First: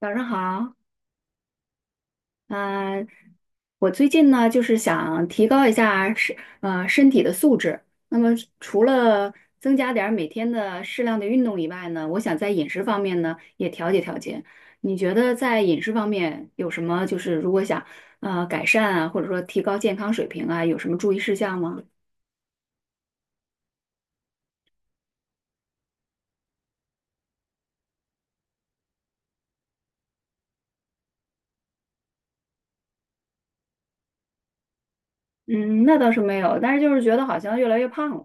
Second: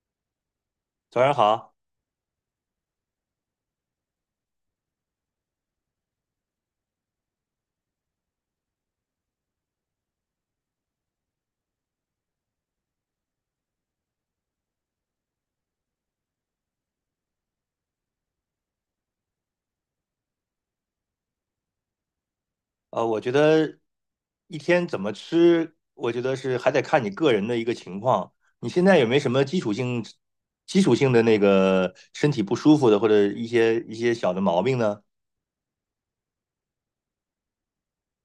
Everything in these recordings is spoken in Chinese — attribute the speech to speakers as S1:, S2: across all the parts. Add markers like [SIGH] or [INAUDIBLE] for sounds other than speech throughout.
S1: 早上好，
S2: 早上好，
S1: 嗯、我最近呢就是想提高一下身体的素质。那么除了增加点儿每天的适量的运动以外呢，我想在饮食方面呢也调节调节。你觉得在饮食方面有什么就是如果想改善啊，或者说提高健康水平啊，有什么注意事项吗？
S2: 我觉得一天怎么吃，我觉得是还得看你个人的一个情况。你现在有没有什么基础性的那个身体不舒服的，或者一些小的毛病呢？
S1: 嗯，那倒是没有，但是就是觉得好像越来越胖了。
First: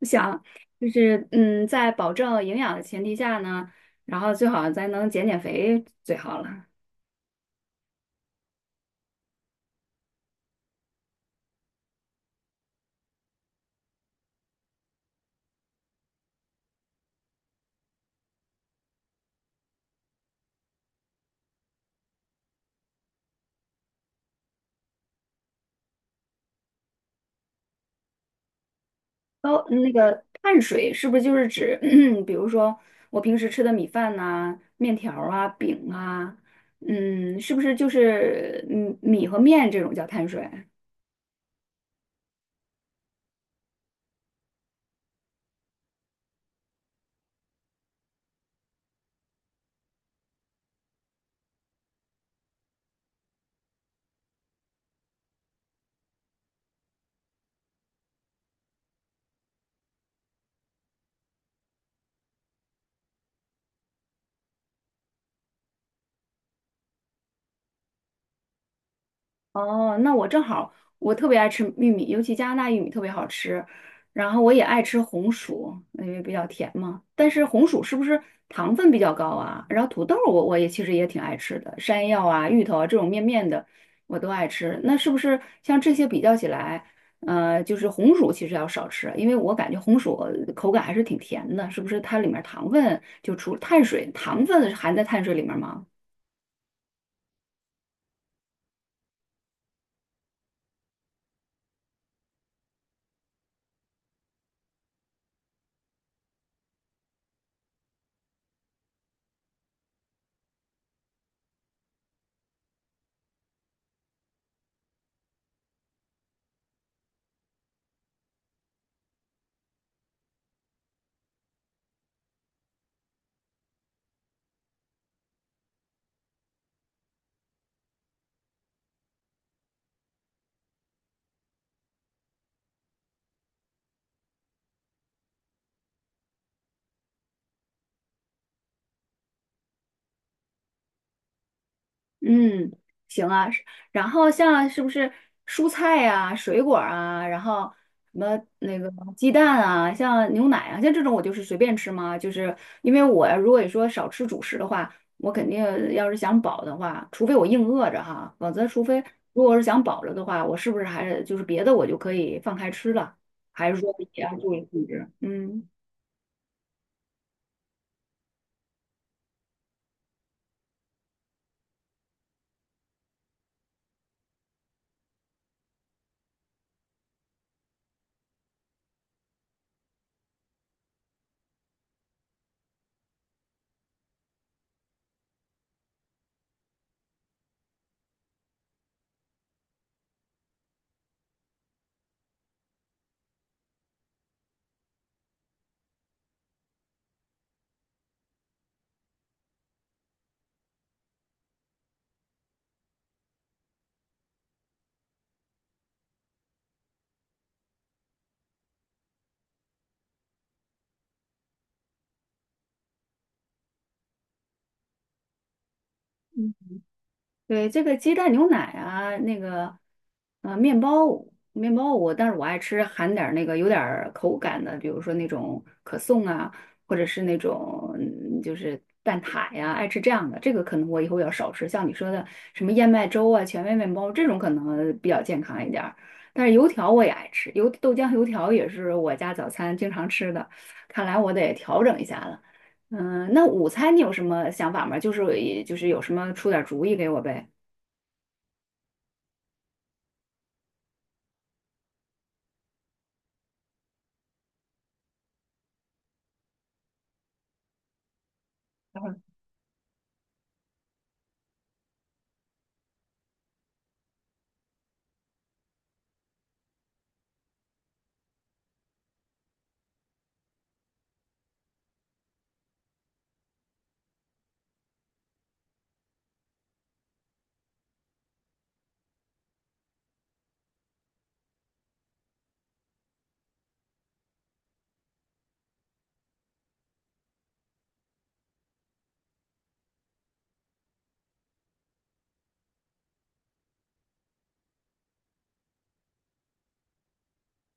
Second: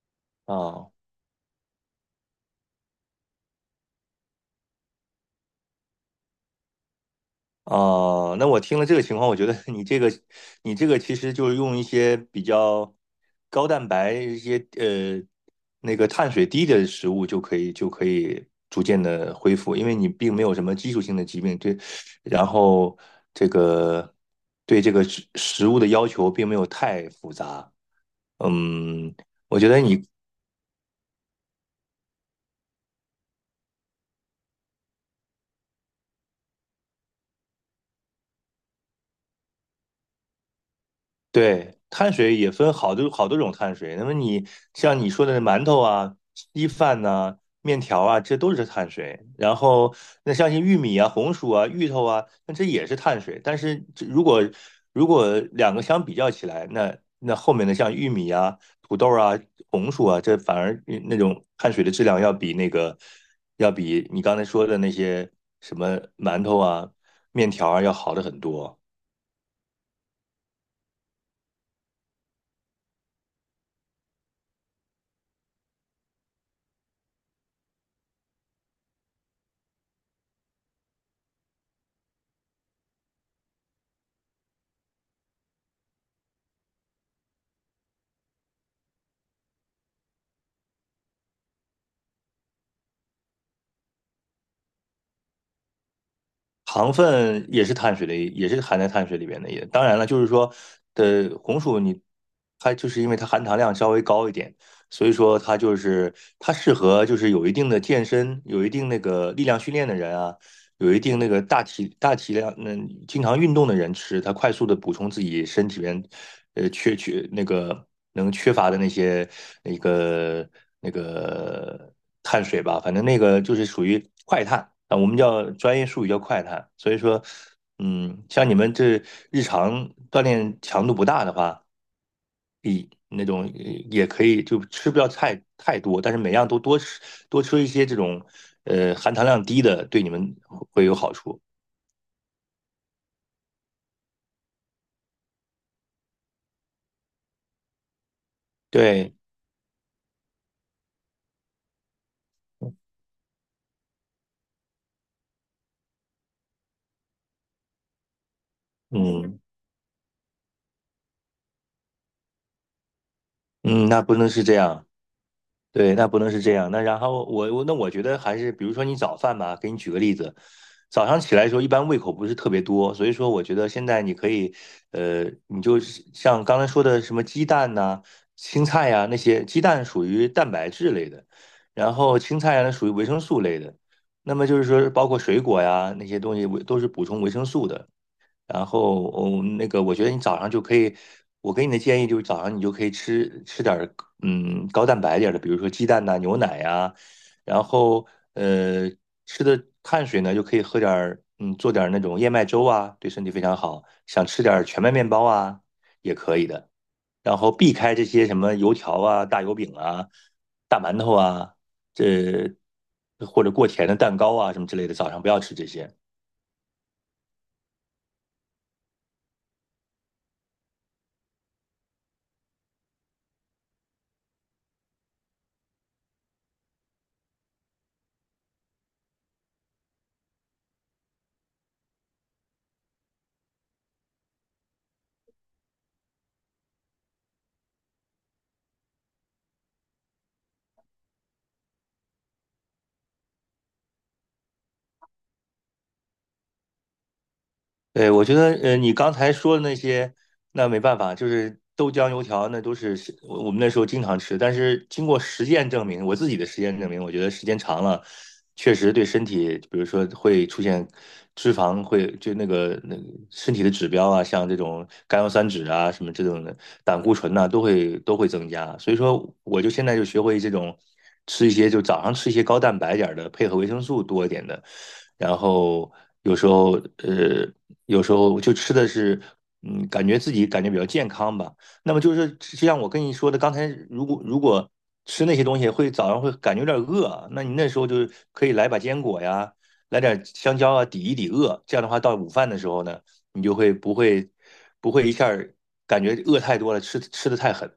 S1: 我想就
S2: 啊、
S1: 是嗯，在保证营养的前提下呢，然后最好咱能减减肥最好了。
S2: 哦，那我听了这个情况，我觉得 [LAUGHS] 你这个其实就是用一些比较高蛋白、一些那个碳水低的食物就可以，逐渐的恢复，因为你并没有什么基础性的疾病，对，然后这个对这个食物的要求并没有太复杂，嗯，我
S1: 高
S2: 觉得
S1: 嗯那
S2: 你
S1: 个碳水是不是就是指，[CLEARS THROAT] 比如说我平时吃的米饭呐、面条儿啊、饼啊，嗯，是不是就是嗯米和面这种叫碳水？
S2: 对，碳水也分好多好多种碳水。那么像你说的馒头啊、稀饭呐、面条啊，这都是碳水。然后那像些玉米啊、红薯啊、芋头啊，那这也是碳水。但是这如果两个相比较起来，那后面的像玉米啊、土豆啊、红薯啊，这反而那种碳水的质量要比你刚才说的那些什么馒头啊、面条啊要好的很多。
S1: 哦，那我正好，我特别爱吃玉米，尤其加拿大玉米特别好吃。然后我也爱吃红薯，因为比较甜嘛。但是红薯是不是糖分比较高啊？然后土豆我也其实也挺爱吃的，山药啊、芋头啊这种面面的我都爱吃。那是不是像这些比较起来，就是红薯其实要少吃，因为我感觉红薯口感还是挺甜的，是不是它里面糖分就除碳水，糖分含在碳水里面吗？
S2: 糖分也是碳水的一也是含在碳水里边的一。也当然了，就是说，的红薯你它就是因为它含糖量稍微高一点，所以说它适合就是有一定的健身、有一定那个力量训练的人啊，有一定那个大体量，那经常运动的人吃，他快速的补充自己身体里边，呃，缺缺那个缺乏的那些那个那个碳水吧，反正那个就是属于快碳啊，我们叫专业术语叫快碳。所以说，像你们这日常锻炼强度不大的话，那种也可以，就吃不要太多，但是每样都多吃一些这种含糖量低的，对你们会有好处。
S1: 嗯，行啊。是然后像是不是蔬菜啊、水果啊，然后什么那个
S2: 对，
S1: 鸡蛋啊，像牛奶啊，像这种我就是随便吃吗？就是因为我如果说少吃主食的话，我肯定要是想饱的话，除非我硬饿着哈，否则除非
S2: 嗯
S1: 如果是想饱了的话，我是不是还是就是别的我就可以放开吃了？还是
S2: 嗯，
S1: 说
S2: 那不
S1: 也
S2: 能
S1: 要
S2: 是
S1: 注
S2: 这
S1: 意控
S2: 样，
S1: 制？嗯。
S2: 对，那不能是这样。那然后我觉得还是，比如说你早饭吧，给你举个例子，早上起来的时候一般胃口不是特别多，所以说我觉得现在你可以，你就是像刚才说的什么鸡蛋呐、青菜呀、那些，鸡蛋属于蛋白质类的，然后青菜呀、那属于维生素类的，那么就是说包括水果呀那些东西都是补充维生素的。然后，哦，那个，我觉得你早上就可以，我给你的建议就是早上你就可以吃点儿，高蛋白点儿的，比如说鸡蛋呐、牛奶呀、然后，呃，吃的碳水呢就可以喝点儿，做点儿那种燕麦粥啊，对身体非常好。想吃点儿全麦面包啊，也可以的。然后避开这些什么油条啊、大油饼啊、大馒头啊，这或者过甜的蛋糕啊什么之类的，早上不要吃这些。
S1: 对，这个鸡蛋牛奶啊，那个，面包，面包我，但是我爱吃含点儿那个有点儿口感的，比如说那种可颂啊，或者是那种嗯就是蛋挞呀，爱吃这样的。这个可能我以后要少吃，像你说的什么燕麦粥啊、全麦面包这种可能比较健康一点儿但是油条我也爱吃，油豆浆油条也是我家早餐经常吃的，看来我得调整一下了。嗯，那午餐你有什么想法吗？就是就是有什么出点儿主意给我呗。
S2: 对，我觉得，你刚才说的那些，那没办法，就是豆浆油条，那都是我们那时候经常吃。但是经过实践证明，我自己的实践证明，我觉得时间长了，确实对身体，比如说会出现脂肪会就那个那个身体的指标啊，像这种甘油三酯啊，什么这种的胆固醇呐、都会增加。所以说，我就现在就学会这种吃一些，就早上吃一些高蛋白点儿的，配合维生素多一点的。然后有时候呃有时候就吃的是，感觉比较健康吧。那么就像我跟你说的，刚才如果吃那些东西早上会感觉有点饿啊，那你那时候就是可以来把坚果呀，来点香蕉啊，抵一抵饿。这样的话，到午饭的时候呢，你就不会一下儿感觉饿太多了，吃的太狠。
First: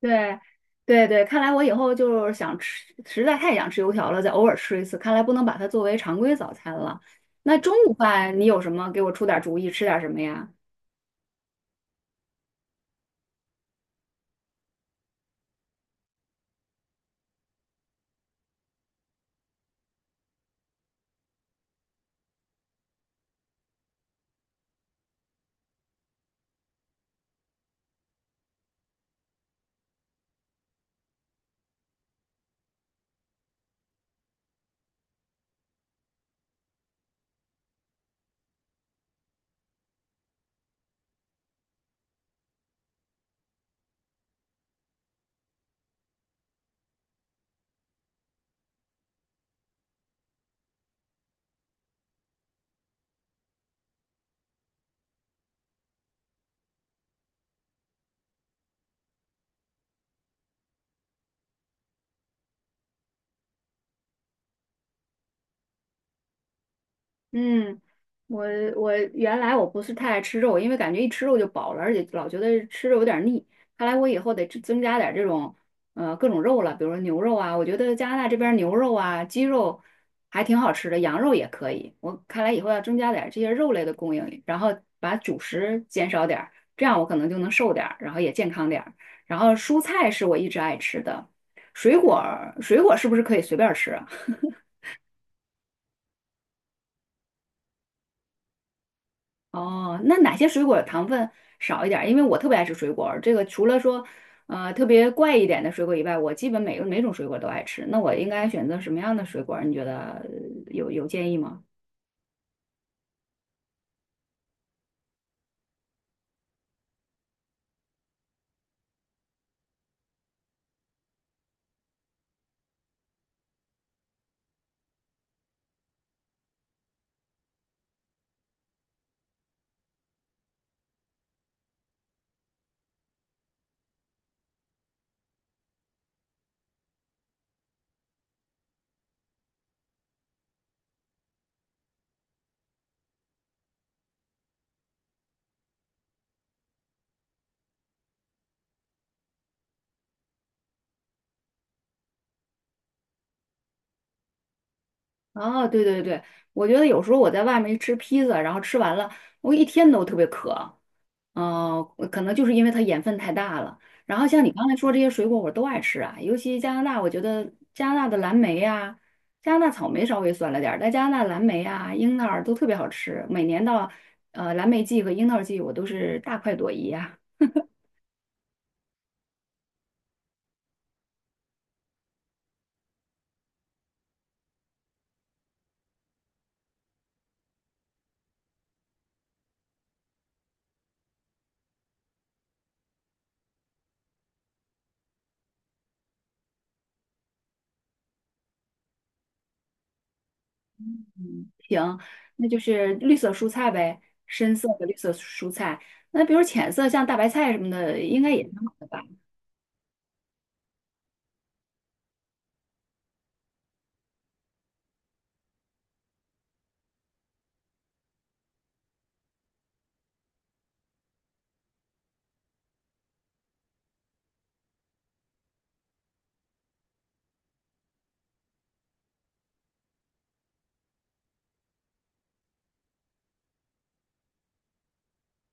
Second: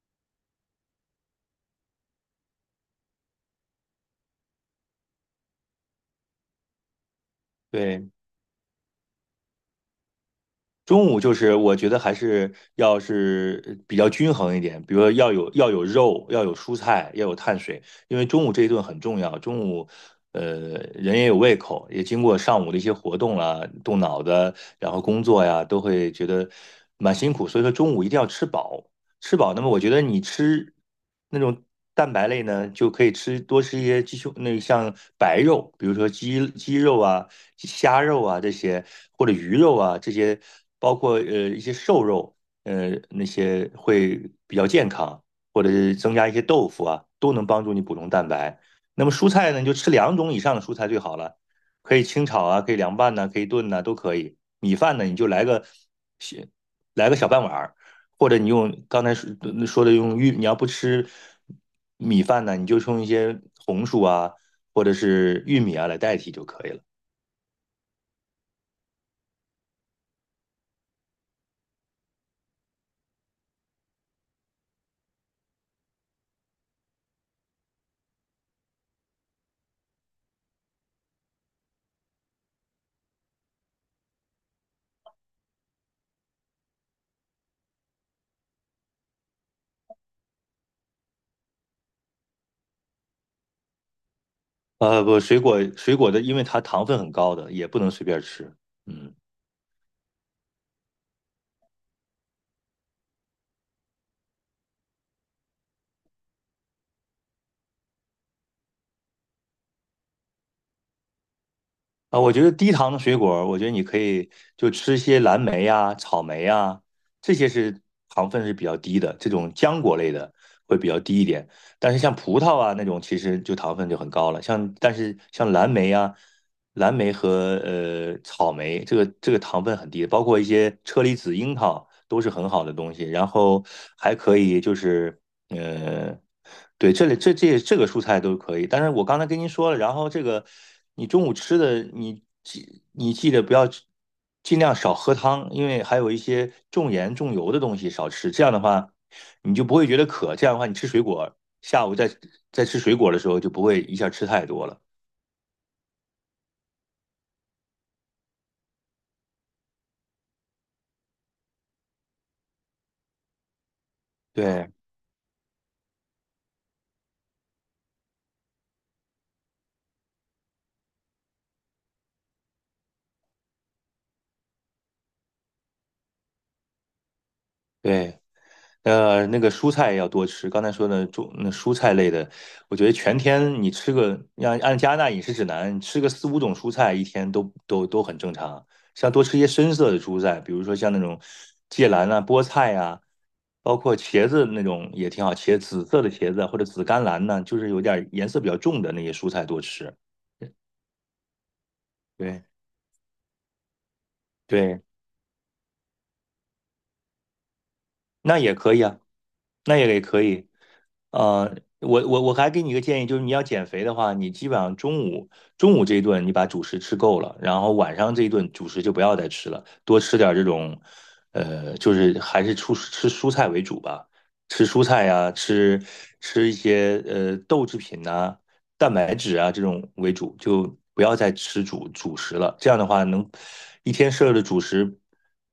S1: 对，对对，看来我以后就是想吃，实在太想吃油条了，再偶尔吃一次。看来不能把它作为常规早餐了。那中午
S2: 对，
S1: 饭你有什么？给我出点主意，吃点什么呀？
S2: 中午就是我觉得还是要是比较均衡一点，比如说要有肉，要有蔬菜，要有碳水，因为中午这一顿很重要。中午，呃，人也有胃口，也经过上午的一些活动啦、动脑子，然后工作呀，都会觉得蛮辛苦。所以说中午一定要吃饱，吃饱。那么我觉得你吃那种蛋白类呢，就可以多吃一些鸡胸，那像白肉，比如说鸡肉啊。虾肉啊这些，或者鱼肉啊这些，包括一些瘦肉，那些会比较健康，或者是增加一些豆腐啊，都能帮助你补充蛋白。那么蔬菜呢，你就吃两种以上的蔬菜最好了，可以清炒啊，可以凉拌呐、可以炖呐、都可以。米饭呢，你就来个小半碗儿，或者你用刚才说的你要不吃米饭呢，你就用一些红薯啊，或者是玉米啊来代替就可以了。
S1: 嗯，我我原来我不是太爱吃肉，因为感觉一吃肉就饱了，而且老觉得吃肉有点腻。看来我以后得增加点这种各种肉了，比如说牛肉啊，我觉得加拿大这边牛肉啊、鸡肉还挺好吃的，羊肉也可以。我看来以后要增加点这些肉类的供应，然后把主食减少点儿，这样我可能就能瘦点儿，然后也健康点儿。然后蔬菜是我一直爱吃的，水果是不是可以随便儿吃啊？
S2: 不，水果的，因为它糖分很高的，也不能随便吃。嗯，
S1: 哦，那哪些水果糖分少一点儿因为我特别爱吃水果儿这个除了说，特别怪一点的水果以外，我基本每个每种水果都爱吃。那我应该选择什么样的水果儿你觉得有建议吗？
S2: 啊，我觉得低糖的水果我觉得你可以就吃一些蓝莓呀、草莓呀，这些是糖分是比较低的，这种浆果类的会比较低一点。但是像葡萄啊那种，其实就糖分就很高了。但是像蓝莓和草莓，这个糖分很低的包括一些车厘子、樱桃都是很好的东西。然后还可以就是。呃，对，这里这个蔬菜都可以，但是我刚才跟您说了，然后这个你中午吃的，你记得不要尽量少喝汤，因为还有一些重盐重油的东西少吃，这样的话你就不会觉得渴，这样的话你吃水果，下午再吃水果的时候就不会一下吃太多了。
S1: 哦，对对对，我觉得有时候我在外面一吃披萨，然后吃完了，我一天都特别渴，哦，可能就是因为它盐分太大了。然后像你刚
S2: 对
S1: 才说这些水果，我都爱吃啊，尤其加拿大，我觉得加拿大的蓝莓呀、加拿大草莓稍微酸了点儿，但加拿大蓝莓啊、樱桃儿都特别好吃。每年到蓝莓季和樱桃季，我都是大快朵颐啊。
S2: 对。那个蔬菜要多吃。刚才说的那蔬菜类的，我觉得全天你吃个，按加拿大饮食指南，你吃个四五种蔬菜一天都很正常。像多吃一些深色的蔬菜，比如说像那种芥蓝啊、菠菜啊，包括茄子那种也挺好，紫色的茄子啊或者紫甘蓝呢，就是有点颜色比较重的那些蔬菜多吃。
S1: [LAUGHS] 行，
S2: 对
S1: 那就是绿色蔬菜呗，深色
S2: 对，
S1: 的绿色蔬菜。那比如浅色像大白菜什么的，应该
S2: 那
S1: 也挺
S2: 也
S1: 好
S2: 可以
S1: 的
S2: 啊，
S1: 吧。
S2: 那也可以。我还给你一个建议，就是你要减肥的话，你基本上中午这一顿你把主食吃够了，然后晚上这一顿主食就不要再吃了，多吃点儿这种，就是还是吃蔬菜为主吧，吃蔬菜呀、吃一些豆制品呐、蛋白质啊这种为主，就不要再吃主食了。这样的话，能一天摄入的主食，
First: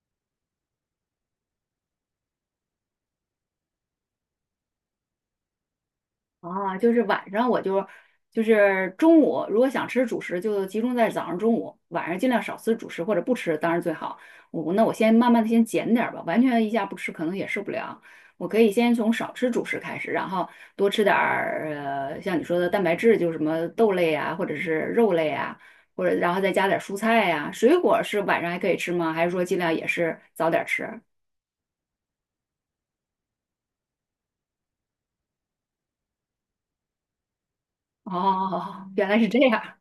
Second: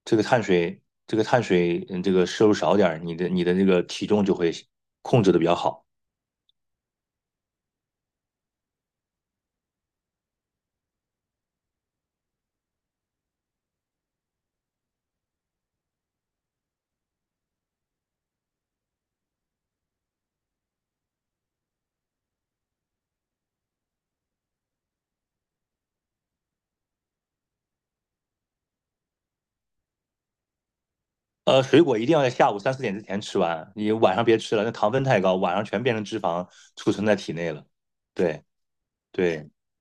S2: 这个碳水，这个摄入少点儿，你的那个体重就会控制的比较好。
S1: 啊，就是晚上我就就是中午，如果想吃主食，就集中在早上、中午，晚上尽量少吃主食或者不吃，当然最好。我那我先慢慢的先减点儿吧，完全一下不吃可能也受不了。我可以先从少吃主食开始，然后多吃点儿像你说的蛋白质，就是什么豆类啊，或者是肉类啊，或者然后再加点儿蔬菜呀、水果是晚上还可以吃吗？还是说尽量也是早点儿吃？
S2: 水果一定要在下午3、4点之前吃完，你晚上别吃了，那糖分太高，晚上全变成脂肪储存在体内了。对
S1: 哦，[LAUGHS] 原来是这
S2: 对，
S1: 样。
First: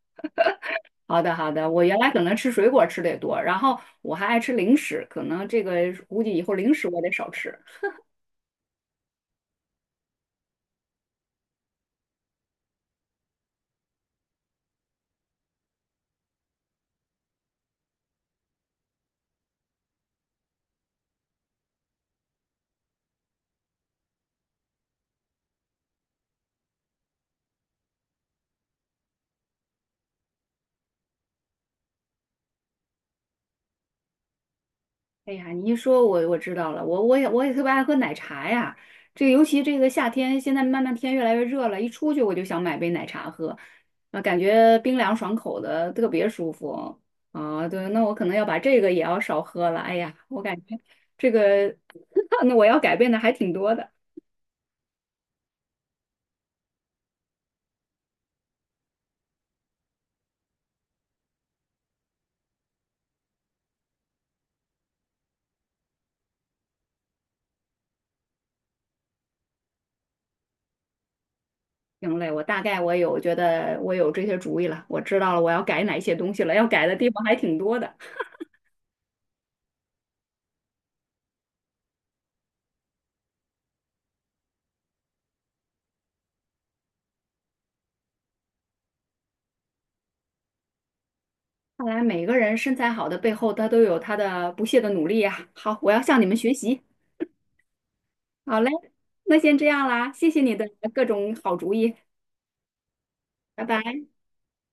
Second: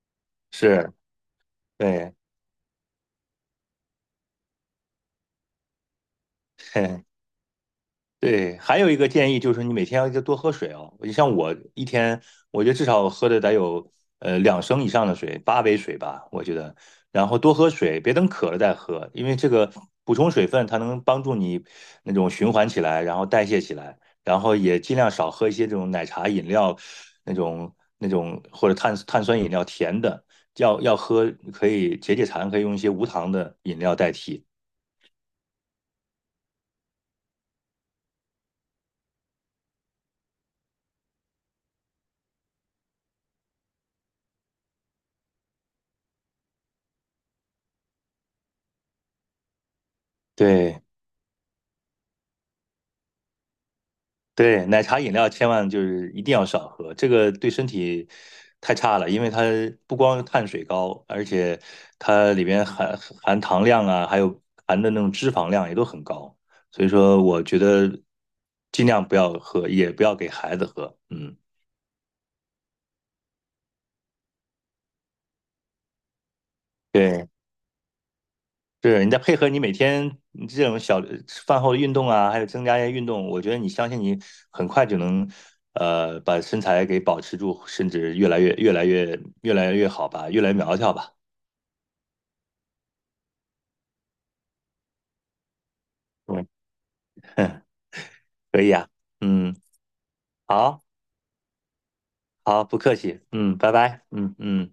S2: 是，
S1: 好的，好的。我原来
S2: 对，
S1: 可能吃水果吃的也多，然后我还爱吃零食，可能这个估计以后
S2: [LAUGHS]
S1: 零食我
S2: 嘿。
S1: 得少吃。
S2: 对，还有一个建议就是你每天要多喝水哦。你像我一天，我觉得至少喝的得有2升以上的水，8杯水吧，我觉得。然后多喝水，别等渴了再喝，因为这个补充水分，它能帮助你那种循环起来，然后代谢起来。然后也尽量少喝一些这种奶茶饮料，那种那种或者碳酸饮料甜的，要喝可以解馋，可以用一些无糖的饮料代替。
S1: 哎呀，你一说我知道了，我我也我也特别爱喝奶茶呀。这尤其这个夏天，现在慢慢天越来越热了，一出去我就想买杯奶茶喝，啊，感觉冰凉爽口的，特别舒服。啊，对，那我可能要把这个也要少喝了。哎呀，我感觉
S2: 对。
S1: 这个 [LAUGHS] 那我要改变的还挺多的。
S2: 对，奶茶饮料千万就是一定要少喝，这个对身体太差了，因为它不光碳水高，而且它里边含糖量啊，还有含的那种脂肪量也都很高，所以说我觉得尽量不要喝，也不要给孩子喝。嗯，
S1: 行嘞，我大概觉得我有这些主意了，我知道了我要改哪些东西了，要改的地方
S2: 对，
S1: 还挺多的。
S2: 是你再配合你每天这种小饭后的运动啊，还有增加一些运动，我觉得你相信你很快就能，把身材给保持住，甚至越来越好吧，越来越苗条吧。
S1: 看来每个人身材好的背后，他都有他的不懈的努力呀、好，我要向你们
S2: 嗯，
S1: 学习。
S2: [LAUGHS]
S1: 好
S2: 可
S1: 嘞，
S2: 以啊。
S1: 那
S2: 嗯，
S1: 先这样啦，谢谢你的
S2: 好，
S1: 各种好主意，
S2: 好，不客气。嗯，
S1: 拜
S2: 拜拜。
S1: 拜。
S2: 嗯嗯。